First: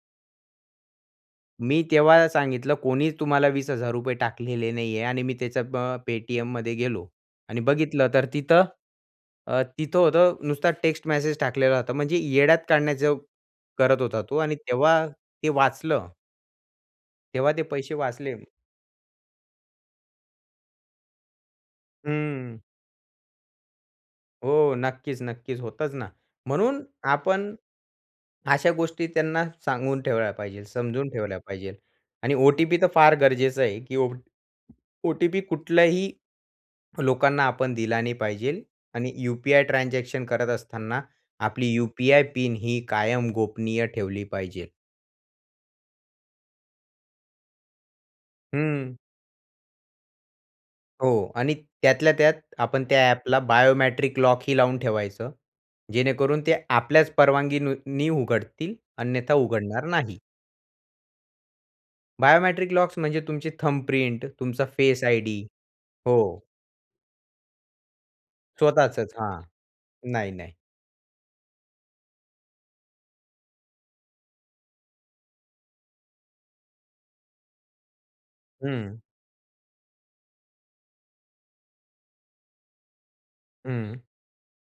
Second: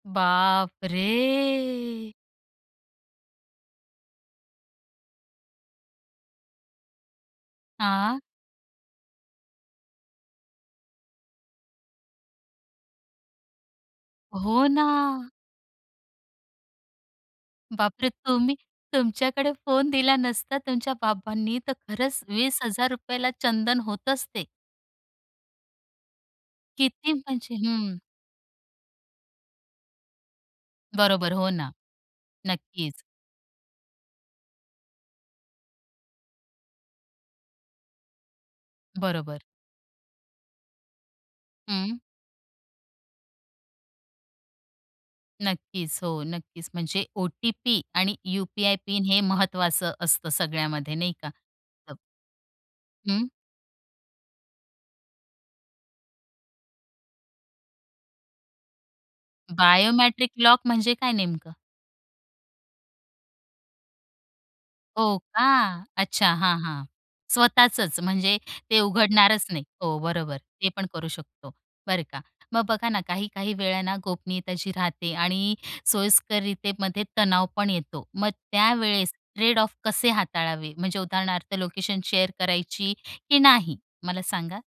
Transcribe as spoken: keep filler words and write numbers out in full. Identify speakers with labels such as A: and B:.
A: मी
B: बापरे!
A: तेव्हा सांगितलं कोणी तुम्हाला वीस हजार रुपये टाकलेले नाहीये आणि मी त्याच्या अ, पे-टी-एममध्ये गेलो. आणि बघितलं
B: हां.
A: तर तिथं अ, तिथं होतं नुसता टेक्स्ट मेसेज टाकलेला होता. म्हणजे येड्यात काढण्याचं करत होता तो आणि
B: हो
A: तेव्हा
B: ना.
A: ते वाचलं. तेव्हा ते पैसे
B: बापरे,
A: वाचले.
B: तुम्ही तुमच्याकडे फोन दिला नसता तुमच्या बाबांनी तर खरंच वीस
A: हं.
B: हजार रुपये ला चंदन होतच ते.
A: हो, नक्कीच, नक्कीच होतच ना. म्हणून
B: किती
A: आपण
B: म्हणजे हं.
A: अशा गोष्टी त्यांना सांगून ठेवल्या पाहिजे समजून
B: बरोबर,
A: ठेवल्या
B: हो ना,
A: पाहिजेल आणि ओ-टी-पी तर
B: नक्कीच.
A: फार गरजेचं आहे, की ओ ओ-टी-पी कुठलंही लोकांना आपण दिला नाही पाहिजेल आणि
B: बरोबर.
A: यू-पी-आय ट्रान्झॅक्शन करत असताना आपली
B: हं.
A: यू-पी-आय पिन ही कायम गोपनीय ठेवली पाहिजेल.
B: नक्कीच, हो, नक्कीच म्हणजे ओ-टी-पी आणि यू-पी-आय
A: हं.
B: पिन हे महत्त्वाचं असतं सगळ्यामध्ये
A: हो
B: नाही का.
A: आणि
B: [unintelligible]
A: त्यातल्या त्यात आपण त्या
B: हं.
A: ॲपला बायोमॅट्रिक लॉक ही लावून ठेवायचं. जेणेकरून ते आपल्याच परवानगीनी उघडतील अन्यथा उघडणार नाही.
B: बायोमट्रिक लॉक म्हणजे काय नेमकं?
A: बायोमट्रिक लॉक्स म्हणजे तुमची थंब प्रिंट तुमचा फेस
B: हो
A: आयडी
B: का.
A: हो.
B: अच्छा हां, हां, स्वतःचच म्हणजे ते
A: स्वतःचच हां,
B: उघडणारच नाही. हो,
A: नाही,
B: बरोबर.
A: नाही.
B: ते पण करू शकतो बरं का. मग बघा ना काही-काही वेळ ना गोपनीयता जी राहते आणि सोयीस्कररितेमध्ये तणाव पण येतो. मग
A: हं.
B: त्यावेळेस ट्रेड ऑफ कसे हाताळावे म्हणजे उदाहरणार्थ लोकेशन शेअर करायची की नाही
A: हं.
B: मला सांगा?